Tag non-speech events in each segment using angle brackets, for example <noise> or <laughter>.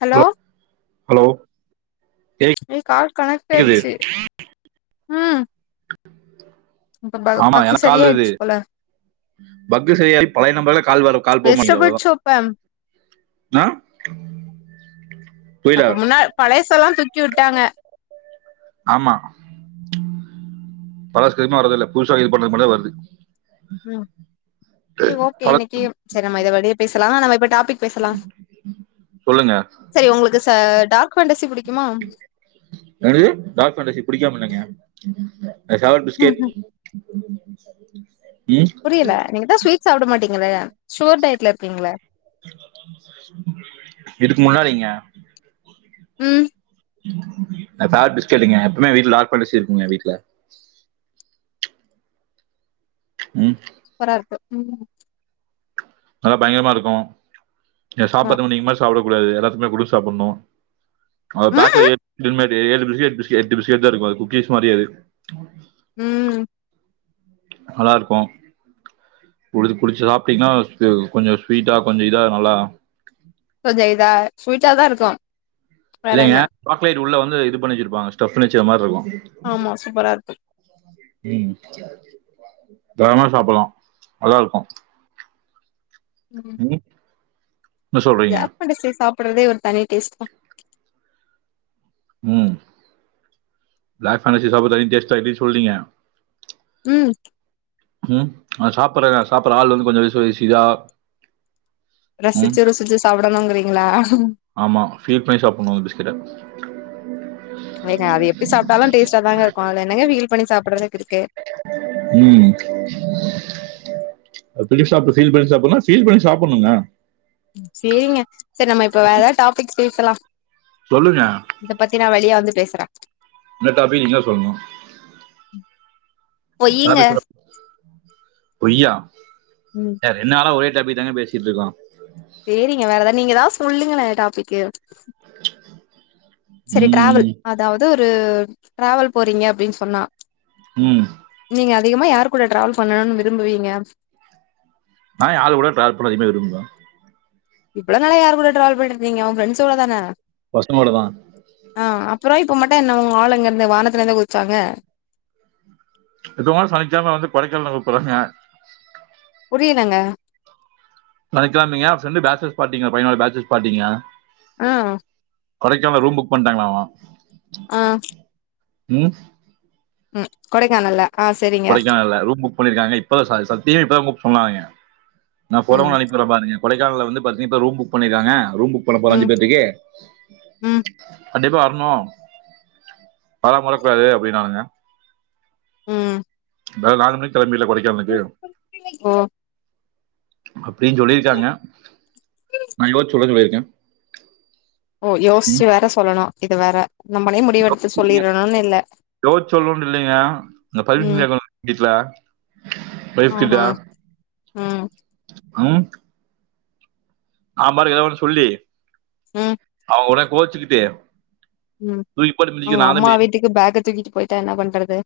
Hello hello ஏ call கேக்குது கனெக்டாயிடுச்சு இப்ப ப ஆமா பக்கு எனக்கு கால் வருது சரியாயிட்ச்சு போல பக்கு சரியாயி பழைய நம்பர்ல கால் வர கால் போ மாட்டிக்குது வெஜிடபிள் அவ்ளதா சோப்ப அ அப்ப முன்னா பழையசுலா தூக்கி வுட்டாங்க ஆமா பழசு எதுமே வர்றதுல்ல புதுசா இது பண்ணது மட்டுந்தா வருது ம் செரி ஓகே பழ இன்னிக்கி செரி நம்ம இத வெளிய பேசலா நம்ம இப்ப டாப்பிக் பேசலா சொல்லுங்க செரி உங்குளுக்கு ச டார்க் ஃபேண்டசி புடிக்குமா என்னது டார்க் ஃபேன்டசி புடிக்காமல்லைங்க மை ஃபேவர்ட் பிஸ்கேட் ம் புரியல நீங்கதா ஸ்வீட் சாப்ட மாட்டீங்களே ஷுகர் டயட்ல இருக்கீங்கல இதுக்கு முன்னாடிங்க ம் மை ஃபேவரேட் பிஸ்கேட்டுங்க எப்பவுமே வீட்ல டார்க் ஃபேன்டசி இருக்குங்க வீட்ல ம் சூப்பரா இருக்கு ம் நல்லா பயங்கரமா இருக்கோ நீங்க ஆமா சாப்புறத்துக் நீங்க மாரி சாப்புட கூடாது எல்லாத்துமே குடுத் சாப்புட்ணோ அது ம் பேக்ல <unintelligible> ஏ ஏ ஏழு பிஸ்கெட் தா இருக்கோ அது குக்கிஸ் மாரி அது ம் நல்லா இருக்கு புடிச்சு புடிச்சு சாப்ட்டீங்கன்னா கொஞ்சோ ஸ்வீட்டா கொஞ்சோ இதா நல்லா கொஞ்சோ இதா ஸ்வீட்டா தா இருக்கு வேற இல்லைங்க என்ன சாக்லேட்உள்ள வந்து இது பண்ணி வச்சிருப்பாங்க ஸ்டஃப்லேச்ச மாரி இருக்கோ ஆமா சூப்பரா இருக்கு ம் தரமா சாப்பட்லா நல்லா இருக்கு ம் என்ன சொல்றீங்க கடைசி சாப்பட்றதே ஒரு தனி டேஸ்டா தா ம் டார்க் பேண்டசி சாப்ப <unintelligible> டேஸ்டா <unintelligible> சொல்றீங்க ம் ம் ஆ சாப்பட்ற சாப்பட்ற ஆள் வந்து கொஞ்சோ விசு வாசிதா ரசிச்சு ருசிச்சு சாப்படனுங்கிறீங்களா ஆமா ஃபீல் பண்ணி சாப்பட்னு அந்த பிஸ்கட்ட ஏங்க அது எப்டி சாப்ட்டாலு டேஸ்டாதாங்க இருக்கு அதுல என்னங்க வீல் பண்ணி சாப்பட்றதுக்கு இருக்கு ம் ஃபீல் சாப் ஃபீல் பண்ணி சாப்பட்னுனா ஃபீல் பண்ணி சாப்பட்னுங்க சேரிங்க சரி நம்ம இப்ப வேற எதாவது டாபிக் பேசலா சொல்லுங்க இத பத்தி நா வெளிய வந்து பேசுற என்ன டாப்பிக் நீங்க தா சொல்லணு பொய்யுங்க டாப்பிக் சொல்ல பொய்யா ம் ரெண் நாளா ஒரே டாப்பிங் தாங்க பேசிட்டு இருக்கோ சேரிங்க வேறெதா நீங்கதா சொல்லுங்களே டாப்பிக்கு சரி டிராவல் ம் அதாவது ஒரு டிராவல் போறீங்க அப்டினு சொன்னா ம் நீங்க அதிகமா யார் கூட ட்ராவல் பண்ணணுனு விரும்புவீங்க நா ஏ ஆளு கூட ட்ராவல் போவ அதிகமா விரும்புவ இவ்ளோனால யார் கூட ட்ராவல் பண்ணிட்ருந்தீங்க உங்க ஃப்ரெண்ஸ் கூட தான பசங்கூடதா ஆ அப்றோ இப்ப மட்டு என்ன உங்க ஆளு எங்கருந்து வானத்துல இருந்தா குதிச்சாங்க இப்பகுன சனிகெழம வந்து கொடைக்கானல் கூப்பறாங்க புரியலங்க சனிக்கெழமைங்க ஃப்ரெண்டு பேச்சஸ் பார்ட்டீங்கா பையனோட பேச்சஸ் பார்ட்டீங்க ஆ கொடைக்கானல ரூம் புக் பண்ட்டாங்களாமா ஆ ம் ம் கொடைக்கானல்ல ஆ சரிங்க கொடைக்கானல ரூம் புக் பண்ணிருக்காங்க இப்பதா சத் சத்திய இப்பதா புக் பண்ணாய்ங்க நா ம் ஃபோட்டோவு அனுப் ப்பறொ பாருங்க கொடைக்கானல வந்து பாத்தீங்க இப்ப ரூம் புக் பண்ணிருக்காங்க ரூம் புக் பண்ண போற ம் அஞ்சு பேத்துக்கு ம் கண்டிப்பா வர்ணு வராம இருக்கூடாது அப்டின்னாங்க ம் இர்ந்தாலு நாலு மணிக்கு கெளம்புவில கொடைக்கானலுக்கு ஓ அப்டின் சொல்லிருக்காங்க நா யோச்சு சொல்றே சொல்லிருக்கே ஓ யோஸ்ச்சு வேற சொல்லணு இது வேற நம்மளை முடிவெடுத்து சொல்லிரணுனு இல்ல யோச்சு சொல்ணுனு இல்லைங்க இந்த பர்மிஷன் ம் கேக்ணு வீட்ல ஒய்ஃப் ஆஹா கிட்ட ம் ம் ந பாட்டுக்கு எதோ ஒன்னு சொல்லி ம் அவுங்க கூடே கோச்சுக்கிட்டு ம் தூக்கி போட்டு மிதிக்க அவுங்க நான் தான் அம்மா மிதி வீட்டுக்கு பேக்க தூக்கிட்டு பொயிட்டா என்ன பண்றது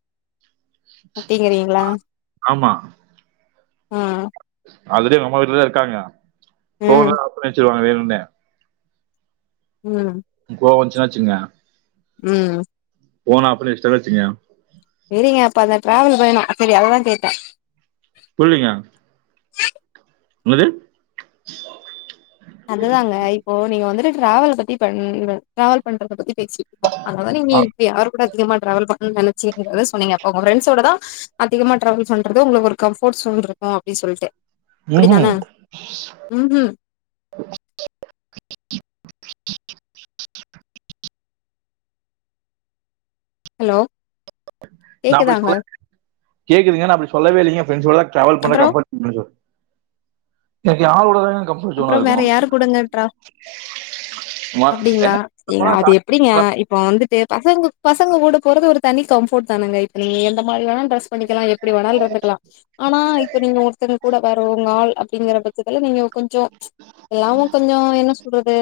அப்டிங்கிறீங்களா ஆமா ம் ஆல்ரெடி அவுங்கம்மா வீட்லதா இருக்காங்க ம் ஃபோன்லா ஆஃப் பண்ணி வச்சுருவாங்க வேணுனே ம் கோவொ வந்ச்சுன்னா வச்சுகங்க ம் ஃபோன ஆப் பட்ணி வச்டேனா வச்சுங்கங்க சேரிங்க அப்ப அந்த டிராவல் வேணு செரி அததா கேட்டே புரிலிங்க என்னது அதுதாங்க இப்போ நீங்க வந்துட்டு டிராவல் பத்தி பண் டிராவல் பண்றத பத்தி பேசிருக்கோ அதுனாலதா நீங்க இப்ப யாரு கூட அதிகமா டிராவல் பண்ணனு நெனச்சிங்கறத சொன்னீங்க ஒங்க ப்ஃரெண்ட்ஸோடதா அதிகமா ட்ராவல் பண்றது உங்களுக்கு ஒரு கம்ஃபர்ட் ஸுன் இருக்கு அப்டி சொல்ட்டு அப்டிதான ம் ம் ம் ஹலோ நா அப்டி கேக்குதாங்க சொல்ல கேக்குதுங்க நா அப்டி சொல்லவே இல்லெங்க எ ஃப்ரெண்ஸோடதா டிராவல் பண்றது அப்றோ கம்ஃபர்ட் <inaudible> எனக்கு யாரோட தாங்க கம் அப்றொ வேற யார் கூடங்க டிரா ம- அப்டிங்ளா என்ன ஏங்க போனா அது சாட்சி எப்டிங்க இப்ப வந்துட்டு பசங்க பசங்க கூட போறது ஒரு தனி கம்ஃபோர்ட் தானங்க இப்ப நீங்க எந்த மாரி வேனா ட்ரெஸ் பண்ணிக்கலா எப்டி வேணாலு இருந்துக்கலா ஆனா இப்ப நீங்க ஒருத்தங்க கூட வேற உங்க ஆள் அப்டிங்குறப் பட்சத்துல நீங்க ஞ்சோ எல்லாமு கொஞ்சோ என்ன சொல்றது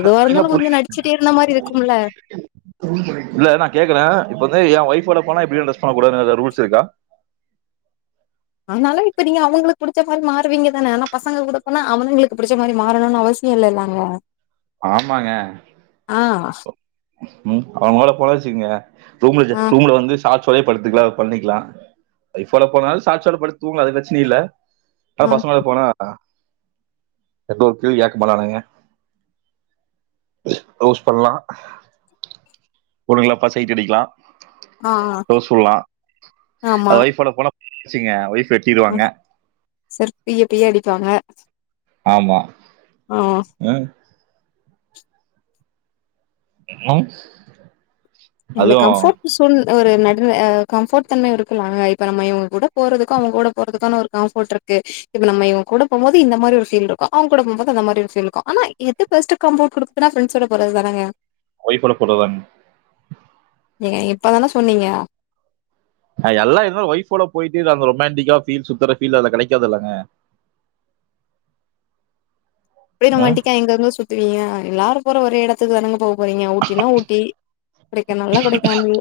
எதுவா இருந்தாலு கொஞ்சோ புரியுது நடிச்சிட்டே இருந்த மாரி இருக்கும்ல இல்ல நா கேக்குறே இப்ப வந்து என் ஒயஃப் ஓட போனா இப்டி ட்ரெஸ் பண்ண கூடாதுன் எதா ரூல்ஸ் இருக்கா ஆனாலு இப்ப நீங்க அவுங்களுக்கு புடுச்ச மாரி மாருவீங்க தானே ஆனா பசங்க கூட போனா அவனுங்களுக்கு புடுச்ச மாரி மாறணும்னு அவசி சியோ இல்லெல்லங்க ஆமாங்க ஆ ம் அவுங்களோட போனா வச்சுகுங்க ரூம்ல ஆ ரூம்ல வந்து சாட்சோடே படுத்துக்லா பண்ணிக்லா ஒய்ஃப் ஓட போனாலு சாட்சோட படுத்து தூங்லா அது பிரச்சன இல்ல ஆனா ஆ பசங்களோட போனா எந்த ஒரு கேள்வி கேக்க மாட்டானுங்க ரோஸ் பண்ணலா பொண்ணுங்கள பாத் சைட் அடிக்கலா ஆ ரோஸ் வுல்லா ஆமா ஒய்ஃபோட போன <unintelligible> ஒய்ஃப் வெட்டிருவாங்க ம் செருப்பு பிய பிய அடிப்பாங்க ஆமா ஆ ம் ம் அந்த அதுவு கம்ஃபட் சூல் ஒரு நடு நில இப்ப கம்ஃபோர்ட் தன்ம இருக்கலாங்க இப்ப நம்ம இவங்க கூடப் போறதுக்கு அவங்க கூட போறதுக்கான ஒரு காம்ஃபோட் இருக் கு இப்ப நம்ம இவங்க கூட போம் போது இந்த மாரி ஒரு ஃபீல் இருக்கு அவங்க கூட போம் போது அந்த மாரி ஒரு ஃபீல் இருக்கு ஆனா எது பெஸ்டு காம்போட் குடுகுதுனா ஃப்ரண்ட்ஸோட போறது தானங்க ஒய்ஃபோடு போறதாங் ஏங்க இப்பதான சொன்னீங்க எல்லா இருந்தாலு ஒய்ஃபோட போயிட்டு அந்த ரொமாண்டிக்கா ஃபீல் சுத்தர ஃபீல் அதுல கெடைக்காதுல்லங்க அப்டியே ம் ரொமண்டிக்கா எங்கங்க சுத்துவீங்க எல்லாரு போற ஒரே எடத்துக்கு தானுங்க போக போறீங்க ஊட்டினா ஊட்டி கொடைக்கானல்னா கொடைக்கானல்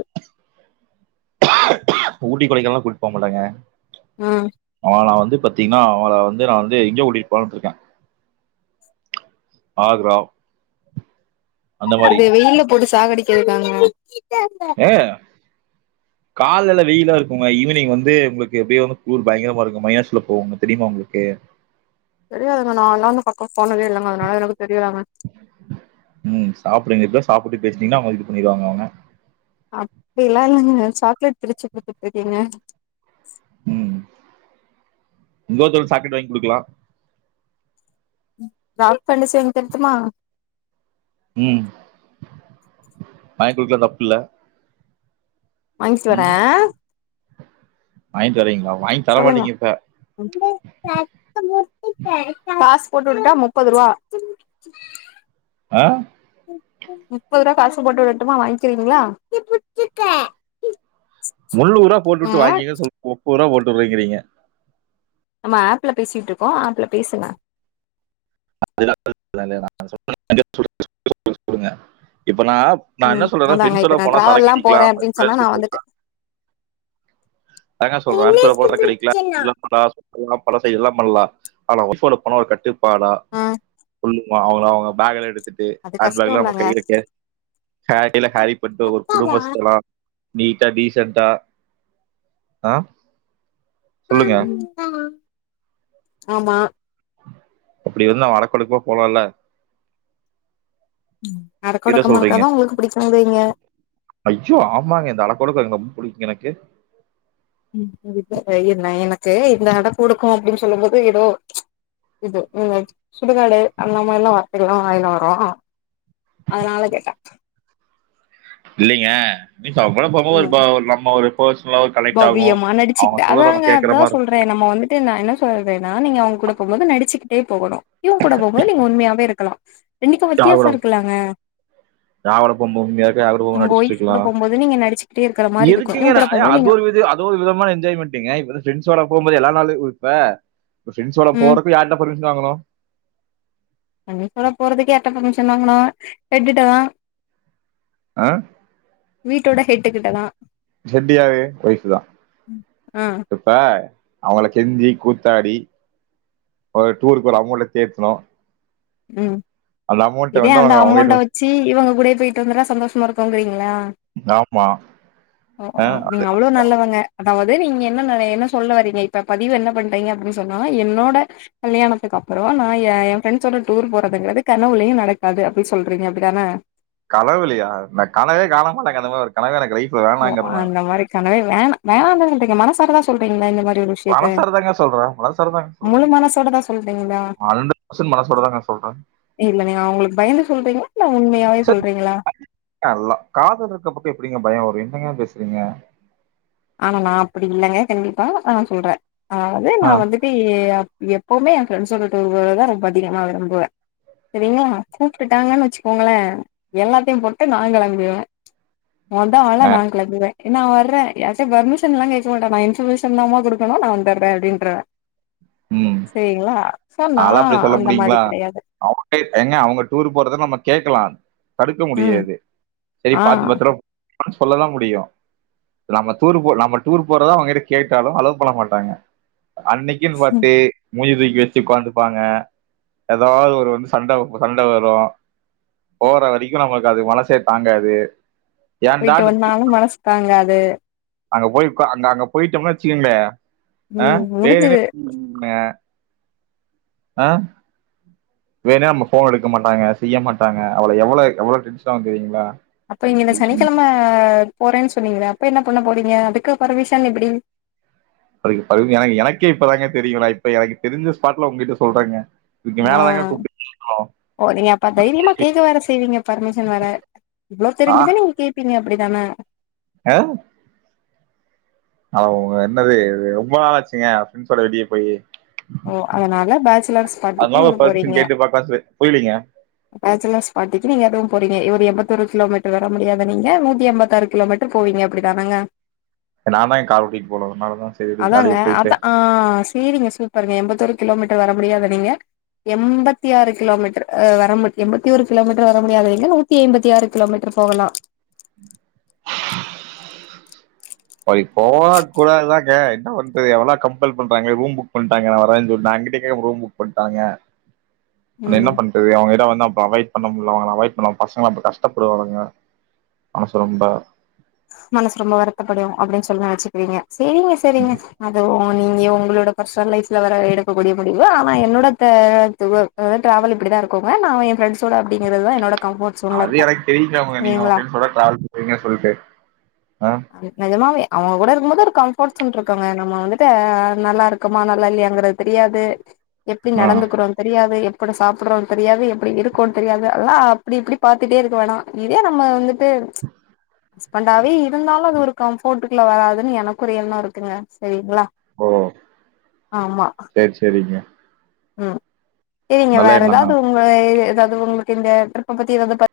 ஊட்டி கொடைக்கானலா கூட்டுபோக மாட்டங்க ம் நா வந்து பாத்தீங்ன்னா அவள வந்து நா வந்து எங்க கூட்டிட் போலன் இருக்க ஆக்ரா அந்த மாரி இது வெயில போட்டு சாகடிக்கிறதுகாங்க ஏ கால்லலா வெயிலா இருக்குங்க ஈவினிங் வந்து உங்களுக்கு எப்டியோ வந்து கூர் பயங்கரமா இருக்கு மைனஸ்ல போவுங்க தெரிமா உங்களுக்கு தெரியாதுங்க நால்லா அந்த பக்க போனதே இல்லங்க அதனால எனக்கு தெரியாதுங்க ம் சாப்டுங்க இப்ப தா சாப்ட்டு பேசுனீங்கனா அவங்க இது பண்ணிருவாங்க அவங்க அப்டிலா இல்லங்க சாக்லேட் பிரிச்சி குடுத்துட்டுருக்கேங்க ம் இங்கோர்தோள் சாக்லேட் வாங்கி குடுக்லா டார்க் ஃபேண்டஸி வாங்கி தரட்டுமா ம் வாங்கி குடுக்கலா தப்பு இல்ல வாங்கிட்டு வர வாங்கிட்டு வரீங்களா வாங்கி சொல்லுங்க தரமாட்டீங்க இப்ப காசு போட்டுவுடட்டா முப்பது ரூவா <inaudible> அ <unintelligible> முப்பரூவா காசு போட்டு விடடுமா வாங்கிக்கிறீங்களா முன்னூரா போட்டு வுட்டு நம்ம வாங்கிக்க சொல் முப்பூரா போட்டுருங்கிறீங்க நம்ம ஆப்ல பேசிட்டு இருக்கோ ஆப்ல பேசுங்க <unintelligible> இப்பனா நா என்ன ம் சொல்றனா அதாங்க ஃபிரண்ஸோட இப்ப நா போனா சரக்கு டிராவல்லா அடிக்கலா போறே அப்டின்னு சொன்னா ஃபிரண்ட்ஸ் நா வந்துட்டு அதாங்க எனக்கு சொல்ற <unintelligible> பிடிச்சனா ம் பழ சைடு எல்லா பண்லா ஆனா வொய்ஃ போன ஒரு கட்டுப்பாடா ஆ ஆமா அவங்கள அவங்க பேக் எல்லா எடுத்துட்டு அது ஹேண்ட் கஷ்டோ பேக்லா நம்ம இல்லங்க கைல கே க்கலா ஹேரி பண்ணிட்டு ஒரு அப்பாவா குடும்பஸ்தனா நீட்டா டீசண்டா அ ஆமா அப்டி வந்தா அடக்கொடுக்மா போலால்ல என்ன அடக்கொடக்கமா சொல்றீங்க? இருக்கதா உங்களுக்கு பிடிச்சா மாரி இருங்க ஐயோ ஆமாங்க இந்த அடக்கொடுக்கு எங்க ரொம் புடிக்குங்க எனக்கு இ என்ன எனக்கு இந்த அடக்கொடுக்கோ அப்படின் சொல்லும் போது எதோ இது நீங்க சுடுகாடு அந்த மாரில்லா எல்லா வாயில வரும் அதனால கேட்ட இல்லைங்க இப்ப அவ கூட போம்மோது ஒரு ம் பா ஒரு நம்ம ஒரு பர்ஸ்னலா ஒரு கனெக்ட் ஆகும் அவங்க சொல்லறது நம் கேக்குற மாரி இருக் இப்ப நம்ம வந்துட்டு நா என்ன சொல்றேன்னா நீங்க அவங்க கூட போம்போது நடிச்சுக்கிட்டே போகணு உன் கூட போம்போது நீங்க உண்மையாவே இருக்கலாம் இன்னைக்கும் வித்தியாசம் இருக்குலங்க நா ஒரு பொம் உண்மையா இருக்க அவரு ஒரு உங்க ஒய்ஃப் நடிச்சுட்ருக்கலா கூட போகும்போது நீங்க நடிச்சுக்கிட்டே இருக்கிற மாரி இருக்கு இவங்க எதுக்குங்கன்னா கூட ஏ போகும்போது அது நீங்க ஒரு விது இது ஒரு விதமான என்ஜாய்மெண்ட்டுங்க இப்ப வந்து ஃப்ரெண்ட்ஸ்ஷோட போம்போது எல்லா நாளு இப்ப ஃப்ரெண்ட்ஸ்ஷோட ம் போறத் இது யார்ட்ட பர்மிஷன் வாங்கனோ தண்ணி போட போறதுக்கு யார்ட்ட பர்மிஷன் வாங்கனோ என் கிட்ட தா ஆ வீட்டோட ஹெட்டு கிட்டதா ஹெட்டு யாரு ஒய்ஃப்பு தா ஆ இப்ப அவங்கள கெஞ்சி கூத்தாடி ஒரு டூருக்கு ஒரு அமவ்ண்ட்ட தேத்தனு ம் இதே வந்து அந்த அவங்க அமவ்ண்ட்ட அவங்ககிட்ட வச் சி இவங்க கூடயே போயிட்டு வந்துட்டா சந்தோஷமா இருக்கும்ங்கிறீங்களா ஆமா ஆ அது அவ்ளோ நல்லவங்க அதாவ்து நீங்க என்னென்ன என்ன சொல்ல வரீங்க இப்ப பதிவு என்ன பண்றீங்க அப்டின் சொன்னா என்னோட கல்யாணத்துக்கு அப்புறோ நா என் என் ஃப்ரெண்ட்ஸ்ஷோட டூர் போறதுங்கறது கனவுலையும் நடக்காது அப்டி சொல்றீங்க அப்டித்தான கனவுலயா நா கனவே காண மாட்டேங்க அந்த மார் கனவே எனக்கு லைஃப்பு வே ஓ அந்த மாரி கனவே வேண் வேணாந்தாங் சொல்றீங்க மனசாரதா சொல்றீங்ளா இந்த மாரி விஷயத்த மனசார தாங்க சொல்றே மனசார தாங்க சொல்ற தா சொல்றீங்ளா ஹண்ட்ரட் பெர்சன் மனசோட தாங்க சொல்ற இல்லங்க அவங்களுக்கு பயந்து சொல்றீங்களா இல்ல உண்மையாவே சொல்றீங்களா அல்ல காதல் இருக்க பக்கோ எப்படிங்க பயம் வரும் என்னங்க பேசுறீங்க ஆனா நா அப்படி இல்லைங்க கண்டிப்பா நா சொல்ற அதாவது நா ஆ வந்து எப்பியமே எப்பவுமே என் ஃப்ரெண்ட்ஸ்ஷோட <unintelligible> தா ரொம்ப அதிகமா விரும்புவ சரிங்களா கூப்ட்டுட்டாங்கன் வச்சுக்கோங்களே எல்லாத்தையும் போட்டு நா இங்க வந்துடுவ வந்ட்டாங்கன்னா ஆ நா கெளம்பிர்வ நா வர்றே யார்ட்டயும் பர்மிஷன் எல்லா கேக்க மாட்ட நா இன்ஃபர்மேஷன்தா மா குடுக்குனோ நா வந்துட்ற அப்படின்றதன் ம் சேரிங்ளா சோ நா நாலா அப்டி சொல்ல அந்த மாரி முடியுங்களா கெடயாது அவங்க ஏங்க அவங்க டூர் போறத நம்ம கேக்கலா தடுக்க ம் முடியாது சரி ஆ பாத்து பத்ரோ அப்டி சொல்ல தா முடியும் நம்ம டூர் போ நம்ம டூர் போறதா அவங்கிட்ட கேட்டாலும் அலோவ் பண்ண மாட்டாங்க அன்னைக்கின் ட்டு மூஞ்ச தூக்கி வெச்சு ஒக்காந்துப்பாங்க எதாவ் ஒரு வந்து சண்ட சண்ட வரும் போற வரைக்கும் நம்மள்க்கு அது மனசே தாங்காது ஏன்டா போய்ட்டு அந்த வந்தாலும் மனசு தாங்காது அங்க போயி அங்க அங்க போயிட்டோம்னு வச்சுக்கங்களே ஆ ம் வேற முடிஞ்சது என்ன அ அ வேணம் நம்ம ஃபோன் எடுக்க மாட்டாங்க செய்ய மாட்டாங்க அவ்ளோ எவ்வளோ எவ்ளோ டென்ஷனாவு தெரியுங்களா அப்ப இங்க இந்த சனிக்கெழம போறேன்னு சொன்னீங்கிறே அப்ப என்ன பண்ண போறீங்க அதுக்கு பர்மிஷன் எப்புடி பர் பர்மி எனக்கு எனக்கே இப்பதாங்க தெரியும் நா இப்ப எனக்கு தெரிஞ்ச ஸ்பாட்ல உங்ககிட்ட சொல்றேங்க நீங்க ஆ வேறதாங்க கூப்ட்றுக்கீங்ளோ ஓ நீங்க அப்ப தைரியமா கேட்க வேற செய்வீங்க பர்மிஷன் வேற இவ்ளோ தெரிஞ்சுமே நீங்க கே ப்பிங்க அப்டிதான அ ஆ உங்க என்னது ரொம்ப நாாளாச்சுங்க ஃப்ரெண்ட்ஸோட வெளியே போயி ஓ அதனால பேச்சுலர்ஸ் பாட்டிக்கு அதனால நீங்க பர்மிஷன் போறீங்க கேட்டு பாக்கலாம் சொல்லி புரியலீங்க பேச்சலர்ஸ் பாட்டிக்கு நீங்க அதுவு போறீங்க ஒரு எப்போத்தோரு கிலோமீட்டர் வர முடியாத நீங்க நூத்தி எம்பத்தாறு கிலோமீட்டர் போவீங்க அப்டி தானாங்க நான் தான் என் கார் ஓட்டிட்டு போல அதனாலதான் சரி அதாங்க ஜாலியா போயிட்டு அதா ஆ சரிங்க சு ப்பருங்க எம்பத்தோரு கிலோமீட்டர் வர முடியாத நீங்க எம்பத்தி ஆறு கிலோமீட்டர் அ வர எம்பத்தி ஒரு கிலோமீட்டர் வர முடியாதீங்க நூத் தி எம்பத்தி ஆறு கிலோமீட்டர் போகலா அ இப் போக கூடாதாங்க என்ன பண்ணறது எவ்வளா கம்பல் பண்றாங்க ரூம் புக் பண்ணிட்டாங்க நா வரேன்னு சொன்னா நா இங்கிட் டே ரூம் புக் பண்ட்டாங்க நம்ம என்ன ம் பண்றது அவங்ககிட வந்து அப்பற அவாய்ட் பண்ண முடியல அவங்கள அவாய்ட் பண்ண பசங்கள அப்பற கஷ்டப்படுவாங்க மனசு ரொம்ப மனசு ரொம்ப வருத்தப்படும் அப்டின்னு சொல்லி நெனச்சுக்கிறீங்க சரிங்க சரிங்க அதுவும் நீங்க உங்களோட பெர்ஷ்னல் லைஃப்ல வேற எடுக்கக்கூடிய முடிவு ஆனா என்னோட த அதாவது ட்ராவல் இப்டி தா இருக்குங்க நா எ ஃப்ரென்ஸோட அப்டிங்கிறதுதா என்னோட கம்ஃபோர்ட் சூனா இருக்கு சரிங்களா இப்பதா கால் வைங்க சொல்ட்டு ஆ நெஜமாவே அவுஉங்க கூட இருக்கும் போது ஒரு கம்ஃபோர்ட் சுன் இருக்குங்க நம்ம வந்துட்டு அ நல்ல இருக்குமா நல்லா இல்லையாங்கறது தெரியாது எப்டி ஆ நடந்துக்குறோ தெரியாது எ எப்டி சாப்புட்றோம்னு தெரியாது எப்டி இருக்குன்னு தெரியாது அதல்லா அப்டி இப்டி ப பாத்துட்டே இருக்க வேணா இதே நம்ம வந்துட் டு ஹஸ்பண்டாவே இருந்தாலு அது ஒரு கம்ஃபோட்டுக்குல வராதுன்னு எனக்கு ஒரு எண்ண இருக்குங்க சரிங்ளா ஓ சரி சரிங்க ம் சரிங்க நல்ல வேற எண்ணம் எதாவது தானே உங்க எதாவது உங்களுக்கு இந்த ட்ரிப்ப பத்தி எதாவது